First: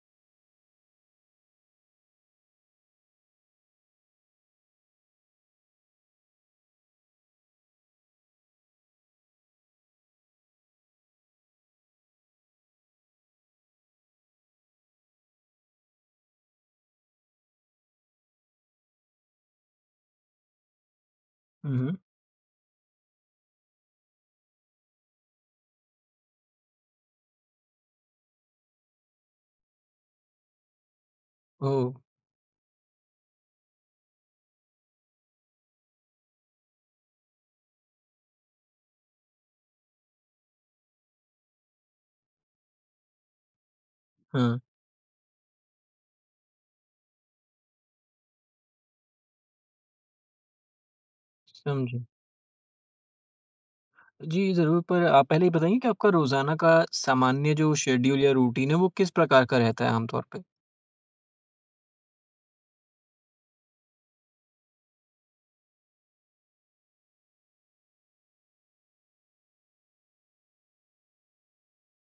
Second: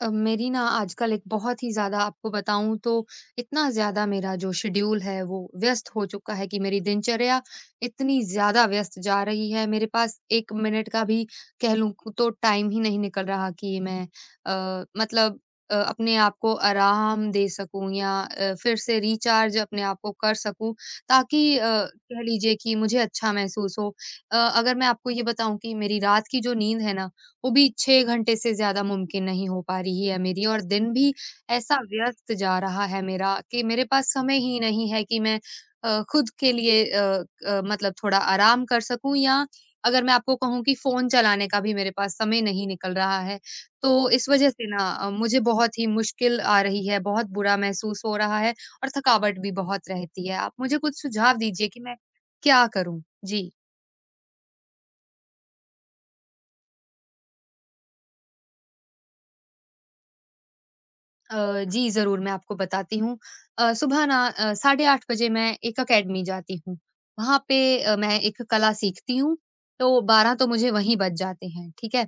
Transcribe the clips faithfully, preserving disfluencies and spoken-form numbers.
अ, मेरी ना आजकल एक बहुत ही ज़्यादा आपको बताऊँ तो इतना ज़्यादा मेरा जो शेड्यूल है वो व्यस्त हो चुका है कि मेरी दिनचर्या इतनी ज़्यादा व्यस्त जा रही है, मेरे पास एक मिनट का भी कह लूँ तो टाइम ही नहीं निकल रहा कि मैं आ, मतलब अ, अपने आप को आराम दे सकूं या अ, फिर से रिचार्ज अपने आप को कर सकूं, ताकि हुँ, अ, हुँ। कह लीजिए कि मुझे अच्छा महसूस हो। अ, अगर मैं आपको ये बताऊं कि मेरी रात की जो नींद है ना, वो भी छह घंटे से ज़्यादा मुमकिन नहीं हो पा रही है मेरी, और दिन भी ऐसा ओह! व्यस्त जा रहा है मेरा कि मेरे पास समय ही नहीं है कि मैं अ, खुद के लिए अ अ, मतलब थोड़ा आराम कर सकूँ, या अगर मैं आपको कहूँ कि फ़ोन चलाने का भी मेरे पास समय नहीं निकल रहा है। तो इस वज़ह हाँ, से ना अ, मुझे बहुत ही मुश्किल आ रही है, बहुत बुरा महसूस हो रहा है और थकावट भी बहुत रहती है। आप मुझे कुछ सुझाव दीजिए कि मैं समझा। क्या करूँ? जी। जी, ज़रूर पर आप पहले ये बताइए कि आपका रोज़ाना का सामान्य जो शेड्यूल या रूटीन है वो किस प्रकार का रहता है आमतौर पे? अ, जी ज़रूर, मैं आपको बताती हूँ। अ, सुबह ना अ, साढ़े आठ बजे मैं एक अकेडमी जाती हूँ। वहाँ पे अ, मैं एक कला सीखती हूँ, तो बारह तो मुझे वहीं बज जाते हैं, ठीक है?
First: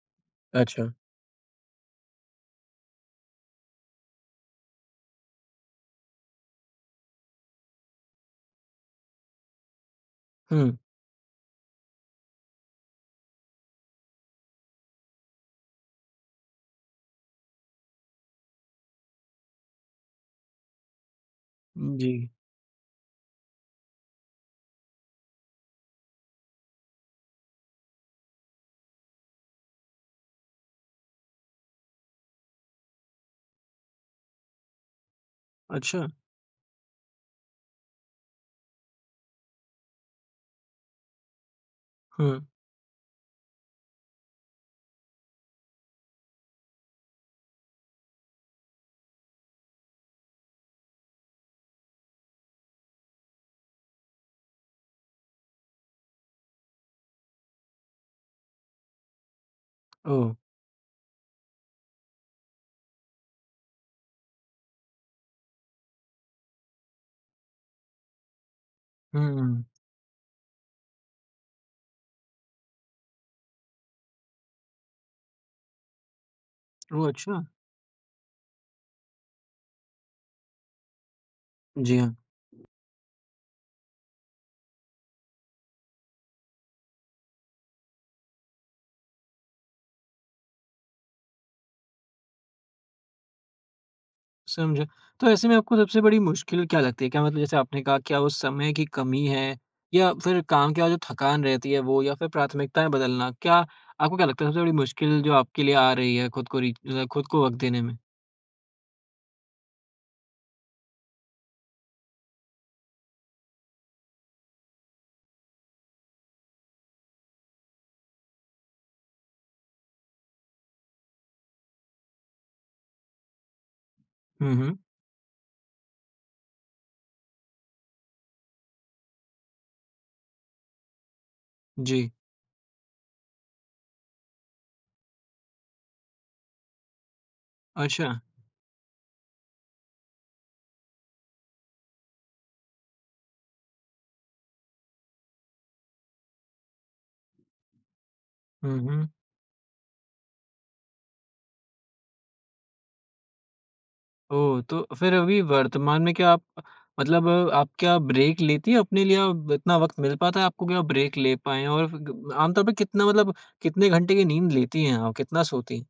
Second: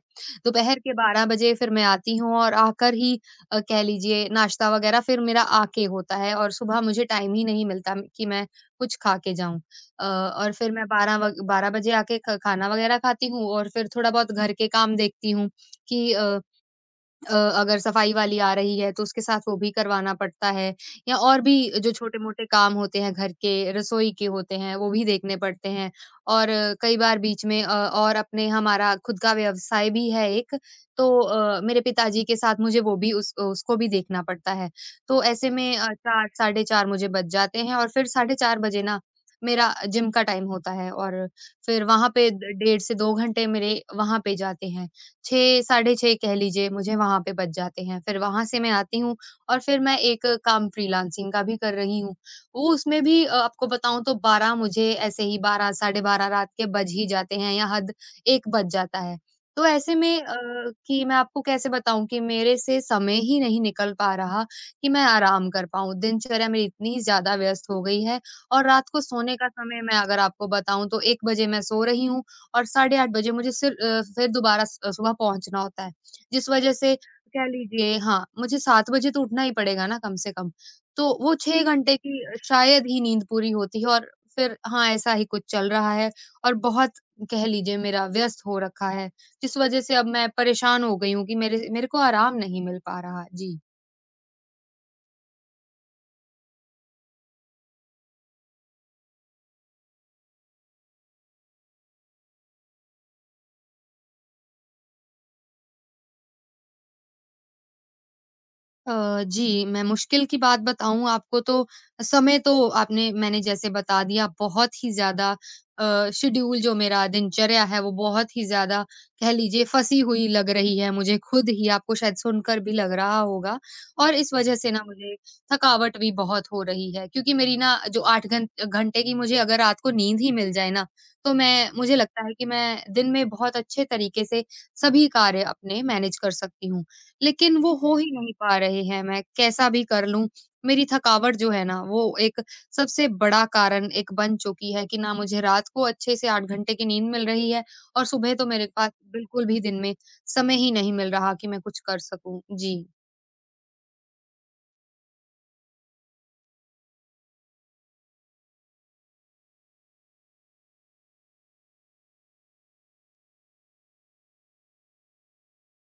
दोपहर अच्छा। के बारह बजे फिर मैं आती हूँ और आकर ही अ, कह लीजिए नाश्ता वग़ैरह फिर मेरा आके होता है, और सुबह मुझे टाइम ही नहीं मिलता कि मैं कुछ खा के जाऊँ। अ, और फिर हुँ, मैं बारह व बारह बजे आके ख खाना वग़ैरह खाती हूँ और फिर थोड़ा-बहुत घर के काम देखती हूँ कि अ, अ, अगर सफाई वाली आ रही है तो उसके साथ वो भी करवाना पड़ता है, या और भी जो जी। छोटे-मोटे काम होते हैं घर के, रसोई के होते हैं वो भी देखने पड़ते हैं। और अ, कई बार बीच में अ, और अपने हमारा खुद का व्यवसाय भी है एक, तो अ, मेरे पिताजी के साथ मुझे वो भी उस उसको भी देखना पड़ता है। तो ऐसे में अ, अच्छा। चार साढ़े चार मुझे बज जाते हैं और फिर साढ़े चार बजे ना मेरा जिम का टाइम होता है, और फिर वहाँ पे हुँ, ड डेढ़ से दो घंटे मेरे वहाँ पे जाते हैं। छह साढ़े छह कह लीजिए मुझे वहाँ पे बज जाते हैं। फिर वहाँ से मैं आती हूँ और फिर मैं एक काम फ्रीलांसिंग का भी कर रही हूँ। वो उसमें भी अ, आपको बताऊँ तो बारह मुझे ऐसे ही, बारह साढ़े बारह रात के बज ही जाते हैं, या हद एक बज जाता है। तो ऐसे में ओह! अ, कि मैं आपको कैसे बताऊँ कि मेरे से समय ही नहीं निकल पा रहा कि मैं आराम कर पाऊँ। दिनचर्या मेरी इतनी ज़्यादा व्यस्त हो गई है, और रात को सोने का हुँ, समय मैं अगर आपको बताऊँ तो एक बजे मैं सो रही हूँ, और साढ़े आठ बजे मुझे सिर अ, फिर दोबारा स सुबह पहुँचना होता है। जिस वज़ह से ओह अच्छा! कह लीजिए हाँ, मुझे सात बजे तो उठना ही पड़ेगा ना कम से कम। तो वो छह घंटे जी की हाँ, शायद ही नींद पूरी होती है, और फिर हाँ, ऐसा ही कुछ चल रहा है और बहुत कह लीजिए मेरा व्यस्त हो रखा है। जिस वज़ह से अब मैं परेशान हो गई हूँ कि मेरे मेरे को आराम नहीं मिल पा रहा। जी। समझा। तो ऐसे में आपको सबसे बड़ी मुश्किल क्या लगती है? क्या मतलब जैसे आपने कहा क्या उस समय की कमी है या फिर काम के बाद जो थकान रहती है वो या फिर प्राथमिकताएँ बदलना? क्या आपको क्या लगता है सबसे बड़ी मुश्किल जो आपके लिए आ रही है खुद को री खुद को वक़्त देने में? अ, जी, मैं मुश्किल की बात बताऊँ आपको तो समय तो आपने मैंने जैसे बता दिया, बहुत ही ज़्यादा अ, शेड्यूल जो मेरा दिनचर्या है वो बहुत ही ज़्यादा कह लीजिए फँसी हुई लग रही है मुझे खुद ही, आपको शायद सुनकर भी लग रहा होगा। और इस वज़ह हुँ, से हुँ। ना मुझे थकावट भी बहुत हो रही है, क्योंकि मेरी ना जो आठ घं घंटे की मुझे अगर रात को नींद ही मिल जाए ना, तो मैं मुझे जी। लगता है कि मैं दिन में बहुत अच्छे तरीके से सभी कार्य अपने मैनेज कर सकती हूँ। लेकिन वो हो ही अच्छा। नहीं पा रहे हैं, मैं कैसा भी कर लूँ, मेरी थकावट जो है ना वो एक सबसे बड़ा कारण एक बन चुकी है कि ना मुझे रात को अच्छे से आठ घंटे की नींद मिल रही है, और सुबह तो मेरे हुँ, पास हुँ। बिल्कुल भी दिन में समय ही नहीं मिल रहा कि मैं कुछ कर सकूँ। जी। ओह! तो फिर अभी वर्तमान में क्या आप मतलब आप क्या ब्रेक लेती हैं अपने लिए? अब इतना वक़्त मिल पाता है आपको कि आप ब्रेक ले पाएँ? और ग आमतौर पे कितना मतलब कितने घंटे की नींद लेती हैं आप? कितना सोती हैं?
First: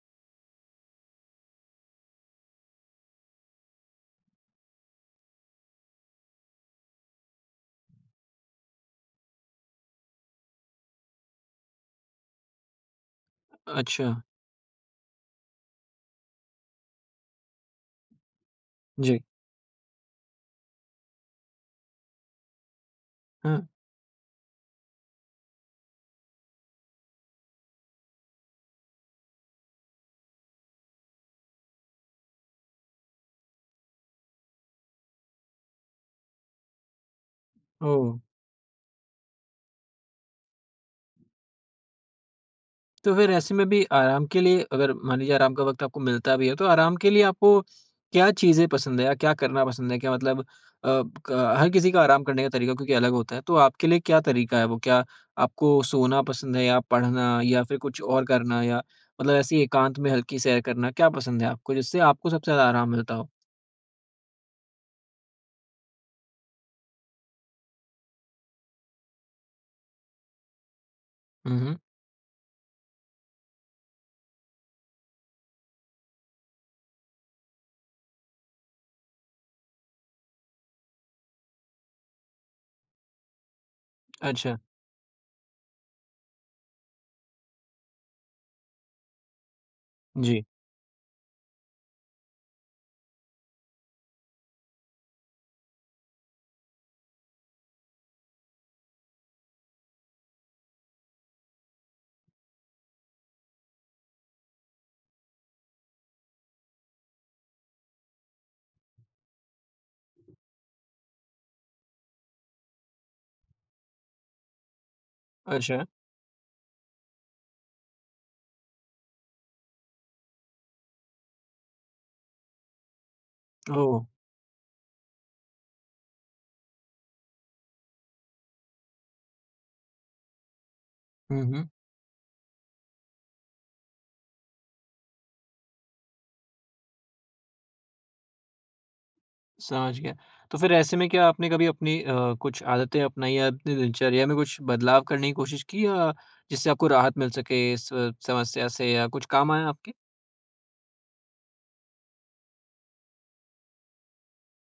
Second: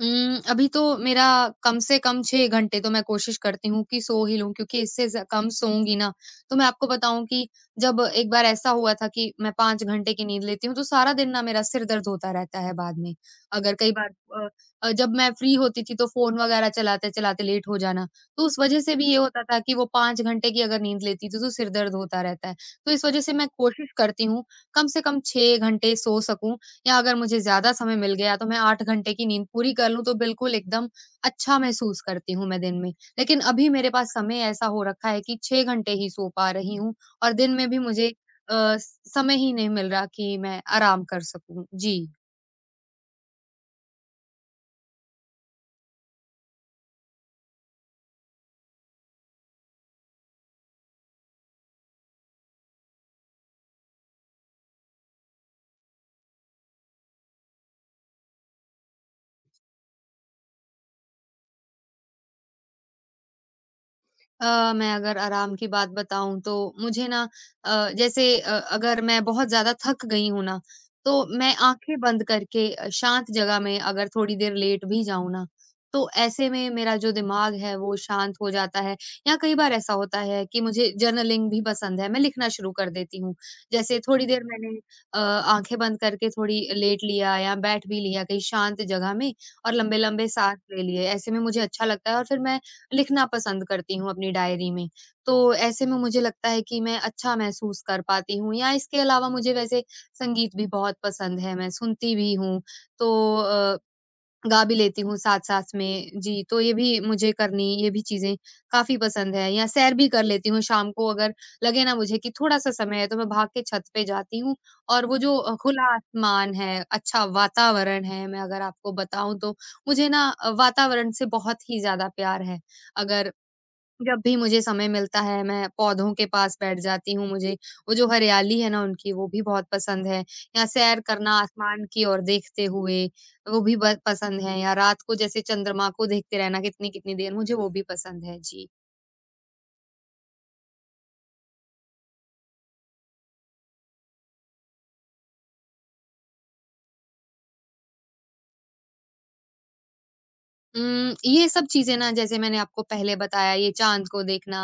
उम, अभी तो मेरा कम से कम छह घंटे तो मैं कोशिश करती हूँ कि सो ही लूँ, क्योंकि इससे ज़ कम सोऊँगी ना, तो मैं आपको बताऊँ कि जब एक बार ऐसा हुआ था कि मैं पाँच घंटे की नींद लेती हूँ, तो सारा दिन ना मेरा सिर दर्द होता रहता है बाद में। अगर कई बार अच्छा। अ अ, जब मैं फ्री होती थी तो फ़ोन वगैरह चलाते-चलाते लेट हो जाना, तो उस वजह से भी ये जी। होता था कि वो पाँच घंटे की अगर नींद लेती थी तो सिर दर्द होता रहता है। तो इस वजह से मैं हाँ। कोशिश करती हूँ, कम से कम छह घंटे सो सकूँ, या अगर मुझे ज़्यादा समय मिल गया तो मैं आठ घंटे की नींद पूरी कर लूँ तो बिल्कुल एकदम अच्छा महसूस करती हूँ मैं दिन में। लेकिन अभी मेरे पास समय ऐसा हो रखा है कि छह घंटे ही सो पा रही हूँ, और दिन में भी मुझे ओह! अ, समय ही नहीं मिल रहा कि मैं आराम कर सकूँ। जी। तो फिर ऐसे में भी आराम के लिए अगर मान लीजिए आराम का वक़्त आपको मिलता भी है, तो आराम के लिए आपको क्या चीज़ें पसंद है या क्या करना पसंद है? क्या मतलब अ, क हर किसी का आराम करने का तरीका क्योंकि अलग होता है, तो आपके लिए क्या तरीका है वो? क्या आपको सोना पसंद है या पढ़ना या फिर कुछ और करना या मतलब ऐसे ही एकांत में हल्की सैर करना, क्या पसंद है आपको जिससे आपको सबसे ज़्यादा आराम मिलता हो? अ, मैं अगर आराम की बात बताऊँ तो मुझे ना अ, जैसे अ, अगर मैं बहुत ज़्यादा थक गई हूँ ना, तो मैं हुँ, हुँ। आँखें बंद करके अ, शांत जगह में अगर थोड़ी देर लेट भी जाऊँ ना, तो ऐसे में मेरा जो दिमाग है वो शांत हो जाता है। या कई बार ऐसा होता है कि मुझे जर्नलिंग भी पसंद है, मैं लिखना शुरू कर देती हूँ। जैसे थोड़ी देर अच्छा। मैंने अ, आँखें बंद करके थोड़ी लेट लिया, या बैठ भी लिया कहीं शांत जगह में, और लंबे-लंबे जी। साँस ले लिए, ऐसे में मुझे अच्छा लगता है और फिर मैं लिखना पसंद करती हूँ अपनी डायरी में। तो ऐसे में मुझे लगता है कि मैं अच्छा महसूस कर पाती हूँ, या इसके अलावा मुझे वैसे संगीत भी बहुत पसंद है, मैं सुनती भी हूँ। तो अ, गा भी लेती हूँ साथ-साथ में। जी, तो ये भी मुझे करनी ये भी चीज़ें काफ़ी पसंद है, या सैर भी कर लेती हूँ शाम को, अगर लगे ना मुझे कि थोड़ा-सा समय है तो मैं भाग के छत पे जाती हूँ, और वो जो अ, अच्छा। खुला आसमान है, अच्छा वातावरण है, मैं अगर आपको बताऊँ तो मुझे ना अ, वातावरण से बहुत ही ज़्यादा प्यार है। अगर ओह! जब भी मुझे समय मिलता है, मैं पौधों के पास बैठ जाती हूँ। मुझे वो जो हरियाली है ना उनकी, वो भी बहुत पसंद है। या सैर करना हुँ, हुँ। आसमान की ओर देखते हुए, वो भी ब पसंद है, या रात को जैसे चंद्रमा को देखते रहना कितनी-कितनी देर, मुझे वो भी पसंद है। जी। समझ गया। तो फिर ऐसे में क्या आपने कभी अपनी अ, कुछ आदतें अपनाई या अपनी दिनचर्या में कुछ बदलाव करने की कोशिश की या जिससे आपको राहत मिल सके इस अ, समस्या से या कुछ काम आया आपके? उम, ये सब चीज़ें ना, जैसे मैंने आपको पहले बताया, ये चाँद को देखना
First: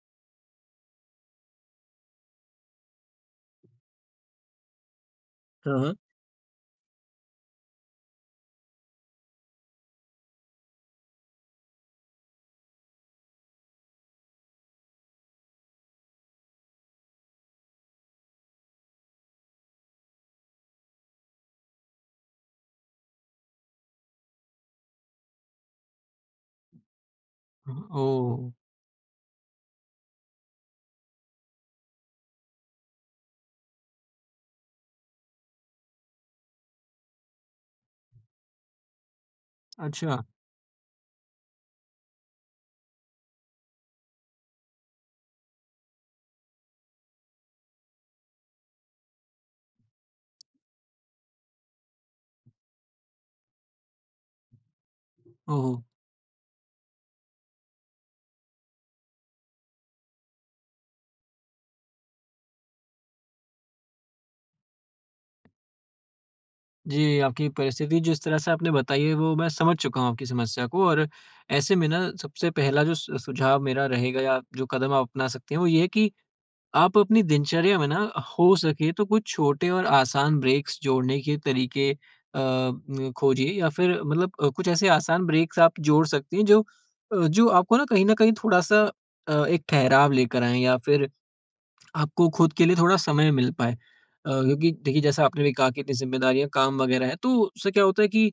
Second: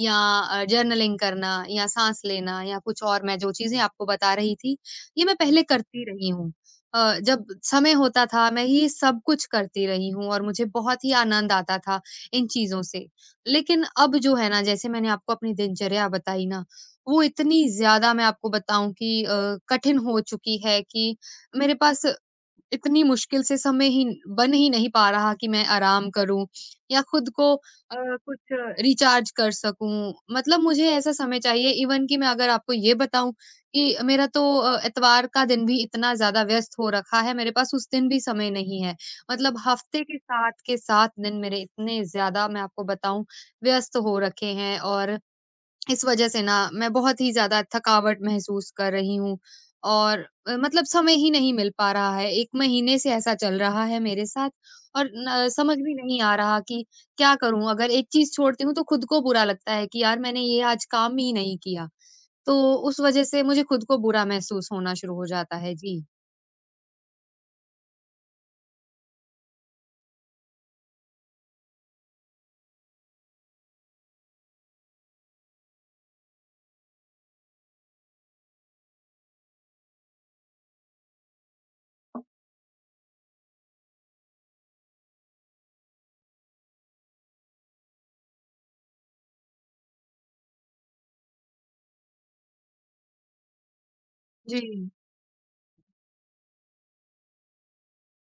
या अ, जर्नलिंग करना या साँस लेना या कुछ और मैं जो चीज़ें आपको बता रही थी, ये मैं पहले हाँ, हाँ। करती रही हूँ। अ, जब समय होता था मैं ये सब कुछ करती रही हूँ और मुझे बहुत ही आनंद आता था इन चीज़ों से। लेकिन अब जो है ना, जैसे मैंने आपको अपनी दिनचर्या बताई ना, वो इतनी ज़्यादा मैं आपको बताऊँ कि अ, कठिन हो चुकी है कि मेरे पास इतनी मुश्किल से समय ही बन ही नहीं पा रहा कि मैं आराम करूँ या खुद को हुँ, अ, कुछ ओह! रिचार्ज कर सकूँ। मतलब मुझे ऐसा समय चाहिए इवन कि मैं अगर आपको ये बताऊँ कि मेरा तो अ, इतवार का दिन भी इतना ज़्यादा व्यस्त हो रखा है, मेरे पास उस दिन भी समय नहीं है। मतलब हफ्ते के अच्छा, सात के सात दिन मेरे इतने ज़्यादा मैं आपको बताऊँ व्यस्त हो रखे हैं, और इस वजह से ना मैं बहुत ही ज़्यादा थकावट महसूस कर रही हूँ और अ, मतलब समय ही नहीं मिल पा रहा है। एक महीने से ऐसा चल रहा है मेरे साथ, और न समझ ओह! भी नहीं आ रहा कि क्या करूँ? अगर एक चीज़ छोड़ती हूँ तो खुद को बुरा लगता है कि यार मैंने ये आज काम ही नहीं किया। तो उस वजह से मुझे खुद को बुरा महसूस होना शुरू हो जाता है। जी। जी, आपकी परिस्थिति जिस तरह से आपने बताई है वो मैं समझ चुका हूँ आपकी समस्या को और ऐसे में ना सबसे पहला जो सु सुझाव मेरा रहेगा या जो कदम आप अपना सकते हैं वो ये है कि आप अपनी दिनचर्या में ना हो सके तो कुछ छोटे और आसान ब्रेक्स जोड़ने के तरीके अ, न, खोजिए या फिर मतलब अ, कुछ ऐसे आसान ब्रेक्स आप जोड़ सकती हैं जो अ, जो आपको ना कहीं ना कहीं थोड़ा सा अ, एक ठहराव लेकर आए या फिर आपको खुद के लिए थोड़ा समय मिल पाए। अ, जी। क्योंकि देखिए जैसा आपने भी कहा कि इतनी ज़िम्मेदारियाँ, काम वग़ैरह है, तो उससे क्या होता है कि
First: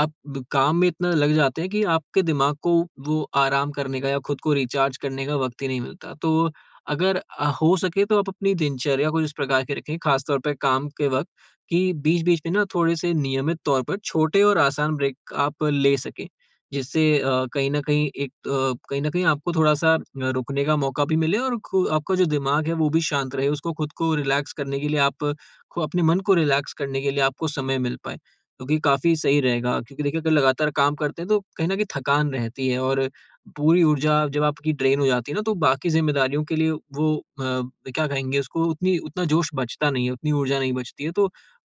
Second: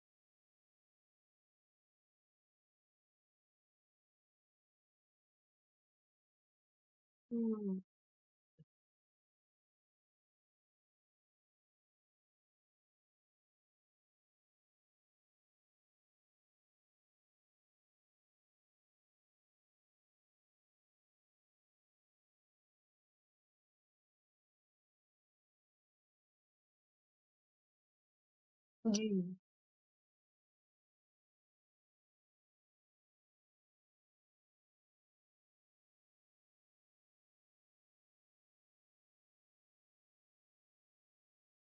आप ब काम में इतना लग जाते हैं कि आपके दिमाग को वो आराम करने का या खुद को रिचार्ज करने का वक़्त ही नहीं मिलता। तो अगर अ, हो हुँ, सके तो आप अपनी दिनचर्या कुछ इस प्रकार की रखें, ख़ास तौर पे काम के वक़्त, कि बीच-बीच में ना थोड़े से नियमित तौर पर छोटे और आसान ब्रेक आप ले सकें। जिससे अ, कहीं न कहीं एक अ, कहीं न कहीं आपको थोड़ा-सा अ, रुकने का मौका भी मिले और खु आपका जो दिमाग है वो भी शांत रहे, उसको खुद को रिलैक्स करने के लिए आप खु अपने मन को रिलैक्स करने के लिए आपको समय मिल पाए, जो कि जी। काफ़ी सही रहेगा। क्योंकि देखिए अगर लगातार काम करते हैं तो कहीं न कहीं थकान रहती है और पूरी ऊर्जा जब आपकी ड्रेन हो जाती है ना तो बाकी ज़िम्मेदारियों के लिए वो अ, क्या कहेंगे उसको उतनी उतना जोश बचता नहीं है, उतनी ऊर्जा नहीं बचती है तो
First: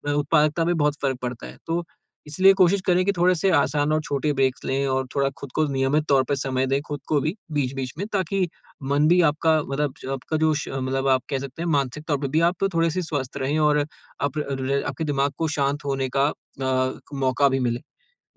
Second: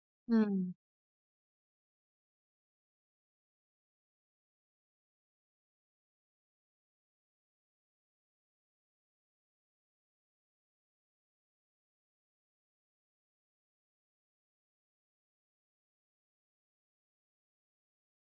अ, उत्पादकता हुँ, में बहुत फ़र्क पड़ता है। तो इसलिए कोशिश करें कि थोड़े-से आसान और छोटे ब्रेक्स लें और थोड़ा खुद को नियमित तौर पे समय दें खुद को भी बीच-बीच में ताकि मन भी आपका मतलब जो आपका जो श मतलब आप कह सकते हैं मानसिक तौर पे भी आप थोड़े-से स्वस्थ रहें और आप र आपके दिमाग को शांत होने का अ, मौका भी मिले।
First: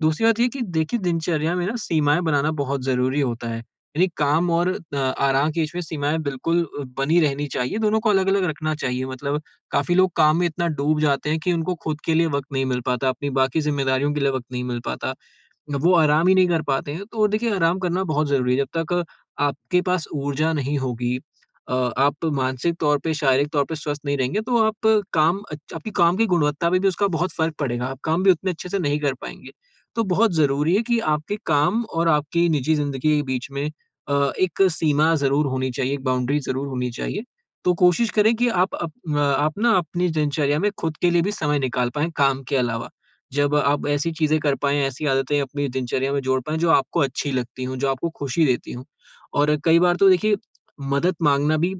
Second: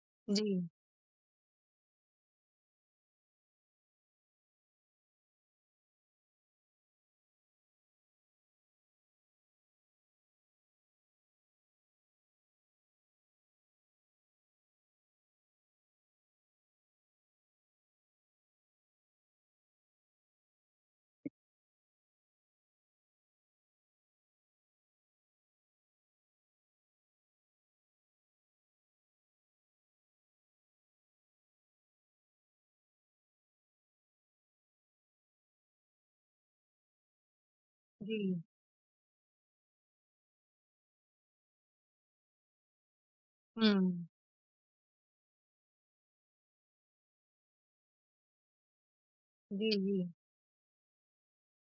दूसरी बात ये कि जी, देखिए दिनचर्या में ना सीमाएँ बनाना बहुत ज़रूरी होता है। यानी काम और अ, आराम के बीच में सीमाएँ बिल्कुल अ, बनी रहनी चाहिए, दोनों को अलग-अलग रखना चाहिए मतलब काफ़ी लोग काम में इतना डूब जाते हैं कि उनको खुद के लिए वक़्त नहीं मिल पाता, अपनी बाकी ज़िम्मेदारियों के लिए वक़्त नहीं मिल पाता। वो आराम ही नहीं कर पाते हैं। तो देखिए आराम करना बहुत ज़रूरी है। जब तक आपके पास ऊर्जा नहीं होगी, अ, आप मानसिक तौर पे, शारीरिक तौर पे स्वस्थ नहीं रहेंगे तो आप काम अच्छ आपकी काम की गुणवत्ता पे भी उसका बहुत फ़र्क पड़ेगा। आप काम भी उतने अच्छे से नहीं कर पाएँगे। तो बहुत ज़रूरी है कि आपके काम और आपकी निजी ज़िंदगी के बीच में अ, एक सीमा ज़रूर होनी चाहिए, एक बाउंड्री ज़रूर होनी चाहिए। तो कोशिश जी। करें कि आप अप अ, आप ना अपनी दिनचर्या में खुद के लिए भी समय निकाल पाएँ काम के अलावा। जब आप हुँ। ऐसी चीज़ें कर पाएँ, ऐसी आदतें अपनी दिनचर्या में जोड़ पाएँ, जो आपको अच्छी लगती हों, जो आपको खुशी देती हों। और जी, जी, कई बार जी। तो देखिए, मदद माँगना भी अ,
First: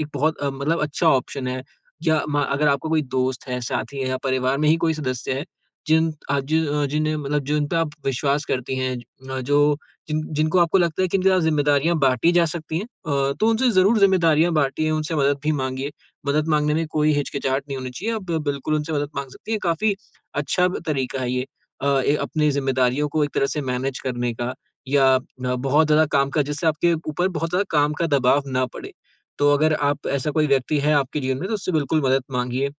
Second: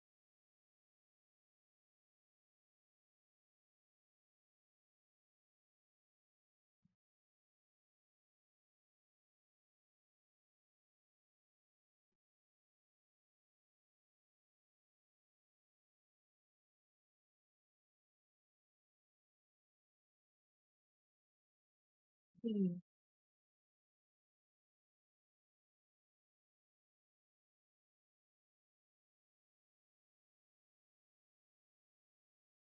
एक बहुत अ, मतलब अच्छा ऑप्शन है या म अगर आपका कोई दोस्त है, साथी है या परिवार में ही कोई सदस्य है, जिन अ, जिन अ, जिन्हें मतलब जिन पे आप विश्वास करती हैं अ, जो जिन जिनको आपको लगता है कि इनके साथ ज़िम्मेदारियाँ बाँटी जा सकती हैं अ, तो उनसे ज़रूर ज़िम्मेदारियाँ बाँटिए, उनसे मदद भी माँगिए। मदद माँगने में कोई हिचकिचाहट नहीं होनी चाहिए, आप बिल्कुल उनसे मदद माँग सकती हैं। काफ़ी अच्छा ब तरीका है ये अ, ए अपनी जी, ज़िम्मेदारियों को एक तरह से मैनेज करने का या अ, बहुत ज़्यादा काम का जिससे आपके ऊपर बहुत ज़्यादा काम का दबाव ना पड़े। तो अगर आप ऐसा कोई व्यक्ति है आपके जीवन में तो उससे बिल्कुल मदद माँगिए।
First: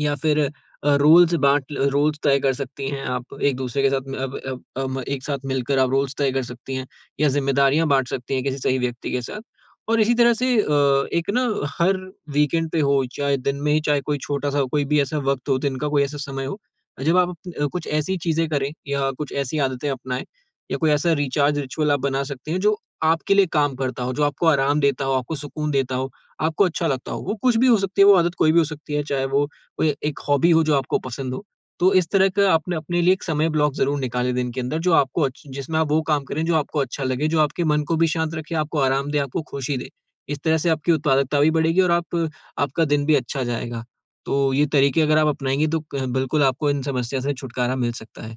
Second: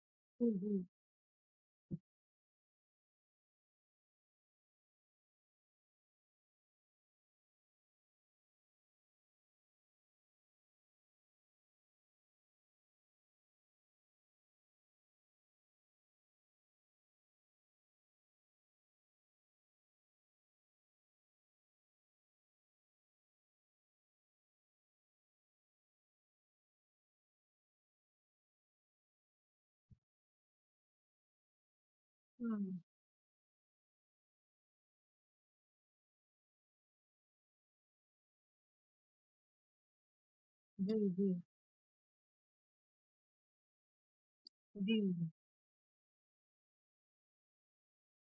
या फिर अ, जी। रोल्स बाँट ल रोल्स तय कर सकती हैं आप एक-दूसरे के साथ में अब अब अम, एक साथ मिलकर आप रोल्स तय कर सकती हैं या ज़िम्मेदारियाँ बाँट सकती हैं किसी सही व्यक्ति के साथ। और इसी तरह से अ, एक ना हर वीकेंड पे हो, चाहे दिन में ही, चाहे कोई छोटा-सा कोई भी ऐसा वक़्त हो, दिन का कोई ऐसा समय हो, जब आप अपन अ, कुछ ऐसी चीज़ें करें या कुछ ऐसी आदतें अपनाएँ या कोई ऐसा रिचार्ज रिचुअल आप बना सकते हैं जो आपके लिए काम करता हो, जो आपको आराम देता हो, आपको सुकून देता हो, आपको अच्छा लगता हो। वो कुछ भी हो सकती है, वो आदत कोई भी हो सकती है, चाहे वो कोई एक हॉबी हो जो आपको पसंद हो। तो इस तरह का आपने हुँ। अपने लिए एक समय ब्लॉक ज़रूर निकालें दिन के अंदर जो आपको अच्छ जिसमें आप वो काम करें जो आपको अच्छा लगे, जो आपके मन को भी शांत रखे, आपको आराम दे, आपको खुशी दे। इस तरह से आपकी जी, उत्पादकता भी बढ़ेगी और आप आपका दिन भी अच्छा जाएगा। तो ये जी, तरीके अगर आप जी। अपनाएँगे तो क बिल्कुल आपको इन समस्या से छुटकारा मिल सकता है।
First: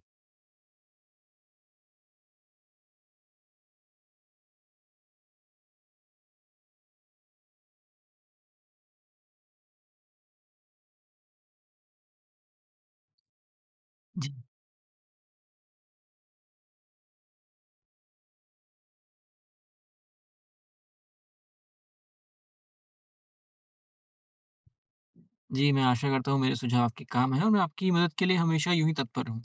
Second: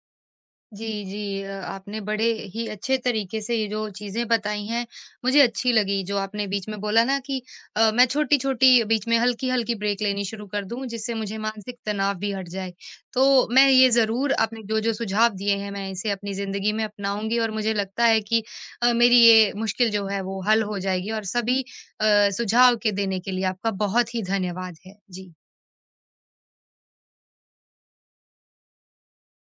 जी, जी। अ, आपने बड़े ही अच्छे तरीके से ये जो चीज़ें बताई हैं, मुझे अच्छी लगी जो आपने बीच में बोला ना कि अ, मैं छोटी-छोटी बीच में हल्की-हल्की ब्रेक लेनी शुरू कर दूँ, जिससे मुझे मानसिक तनाव भी हट जाए। तो मैं ये ज़रूर जी, आपने जो-जो सुझाव दिए हैं, मैं इसे अपनी ज़िंदगी में अपनाऊँगी और मुझे लगता है कि अ, मेरी ये मुश्किल जो है वो हल हो जाएगी, और सभी अ, सुझाव के देने के लिए आपका बहुत ही धन्यवाद है। जी। जी मैं आशा करता हूँ मेरे सुझाव आपके काम आएँ और मैं आपकी मदद के लिए हमेशा यूँ ही तत्पर हूँ।